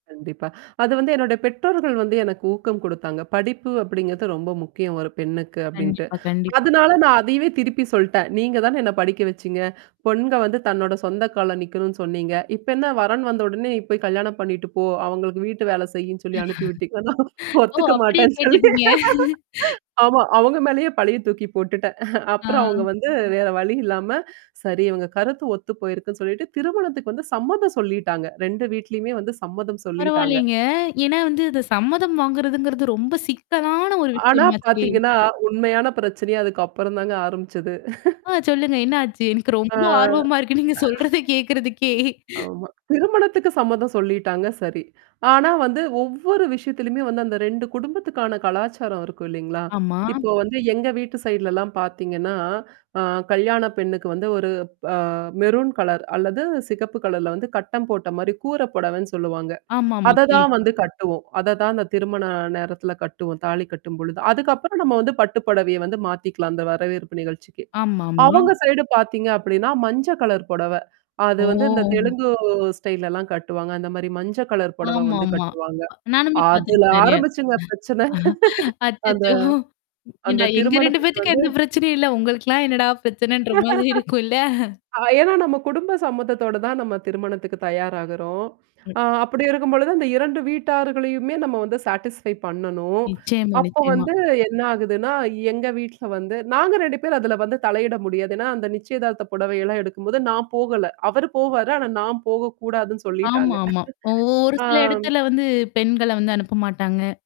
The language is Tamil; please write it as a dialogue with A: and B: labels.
A: கண்டிப்பா. அது வந்து என்னோட பெற்றோர்கள் வந்து எனக்கு ஊக்கம் குடுத்தாங்க. படிப்பு அப்டிங்கிறது ரொம்ப முக்கியம் ஒரு பெண்ணுக்கு அப்டின்ட்டு.
B: கண்டிப்பா, கண்டிப்பா.
A: அதனால நான் அதையவே திருப்பி சொல்ட்டேன். நீங்க தான என்ன படிக்க வச்சீங்க. பொண்க வந்து தன்னோட சொந்த கால்ல நிக்கணும்னு சொன்னீங்க. இப்ப என்ன வரன்னு வந்த உடனே, நீ போய் கல்யாணம் பண்ணிட்டு போ, அவங்களுக்கு வீட்டு வேல செய்யுன்னு சொல்லி அனுப்பி விட்டீக்கன்னா
B: ஓ!
A: ஒத்துக்க
B: அப்டியே
A: மாட்டேன்னு சொல்லி
B: கேட்டுட்டீங்க?
A: ஆமா. அவங்க மேலேயே பழிய தூக்கி போட்டுட்டேன். அப்புறம் அவங்க
B: ஆ.
A: வந்து வேற வழி இல்லாம, சரி இவங்க கருத்து ஒத்து போயிருக்குன்னு சொல்லிட்டு திருமணத்துக்கு வந்து சம்மதம் சொல்லிட்டாங்க. 2 வீட்லயுமே வந்து சம்மதம் சொல்லிட்டாங்க.
B: பரவாயில்லங்க. ஏன்னா வந்து அ சம்மதம் வாங்குறதுங்கிறது ரொம்ப சிக்கலான ஒரு
A: ஆனா
B: விஷயமாச்சே!
A: பார்த்தீங்கன்னா, உண்மையான பிரச்சனையே அதுக்கு அப்புறம் தாங்க ஆரம்பிச்சது.
B: ஆ சொல்லுங்க. என்ன ஆச்சு? எனக்கு
A: ஆ.
B: ரொம்ப ஆர்வமா இருக்கு நீங்க சொல்றத
A: அ
B: கே்கறதுக்கே.
A: ஆமா. திருமணத்துக்கு சம்மதம் சொல்லிட்டாங்க சரி. ஆனா வந்து ஒவ்வொரு விஷயத்திலயுமே வந்து அந்த 2 குடும்பத்துக்கான கலாச்சாரம் இருக்கும் இல்லைங்களா?
B: ஆமா.
A: இப்போ வந்து எங்க வீட்டு சைட்லலாம் பார்த்தீங்கன்னா, அ கல்யாண பெண்ணுக்கு வந்து ஒரு அ மெரூன் கலர் அல்லது சிகப்பு கலர்ல வந்து கட்டம் போட்ட மாரி கூற புடவன்னு சொல்லுவாங்க.
B: ஆமாமா.
A: அததான்
B: கேள்விப்பட்
A: வந்து கட்டுவோம். அத தான் அந்த திருமண நேரத்தில கட்டுவோம். தாலி கட்டும்பொழுது. அதுக்கப்புறம் நம்ம வந்து பட்டுப்படவைய வந்து மாத்திக்கலாம், அந்த வரவேற்பு நிகழ்ச்சிக்கு.
B: ஆமாமா.
A: அவங்க சைடு பார்த்தீங்க அப்டின்னா, மஞ்ச கலர் புடவ. அது வந்து இந்த
B: ஓ!
A: தெலுங்கு ஸ்டைல்லாம் கட்டுவாங்க. அந்த மாரி மஞ்ச கலர் புடவ வந்து
B: ஆமாமா.
A: கட்டுவாங்க.
B: ப நானுமே
A: அதுல
B: பார்த்துருக்கேன் நெறையா.
A: ஆரம்பிச்சுங்க பிரச்சனை. அந்த,
B: அச்சச்சோ! ஏன்டா
A: அந்த
B: எங்க 2
A: திருமணத்துக்கு
B: பேத்துக்கும்
A: வந்து
B: எந்த பிரச்சனையும் இல்ல. உங்களுக்கலாம் என்னடா பிரச்சனைன்ற மாதிரி இருக்கும் இல்ல?
A: அ ஏன்னா நம்ம குடும்ப சம்மத்தத்தோட தான் நம்ம திருமணத்துக்கு தயாராகுறோம்.
B: ம்.
A: அ அப்டி இருக்கும்பொழுது அந்த 2 வீட்டார்களயுமே நம்ம வந்து சாட்டிஸ்ஃபை பண்ணணும்.
B: நிச்சியமா,
A: அப்போ
B: நிச்சியமா.
A: வந்து என்ன ஆகுதுன்னா, எங்க வீட்ல வந்து நாங்க 2 பேரும் அதுல வந்து தலையிட முடியாது. ஏன்னா, அந்த நிச்சியதார்த்த புடவைையெல்லாம் எடுக்கும்போது நான் போகல. அவரு போவாரு. ஆனா நான் போகக்கூடாதுன்னு
B: ஆமா,
A: சொல்லிட்டாங்க.
B: ஆமா. ஒ ஒரு சில
A: ஆம்.
B: இடத்துல வந்து பெண்கள வந்து அனுப்ப மாட்டாங்க.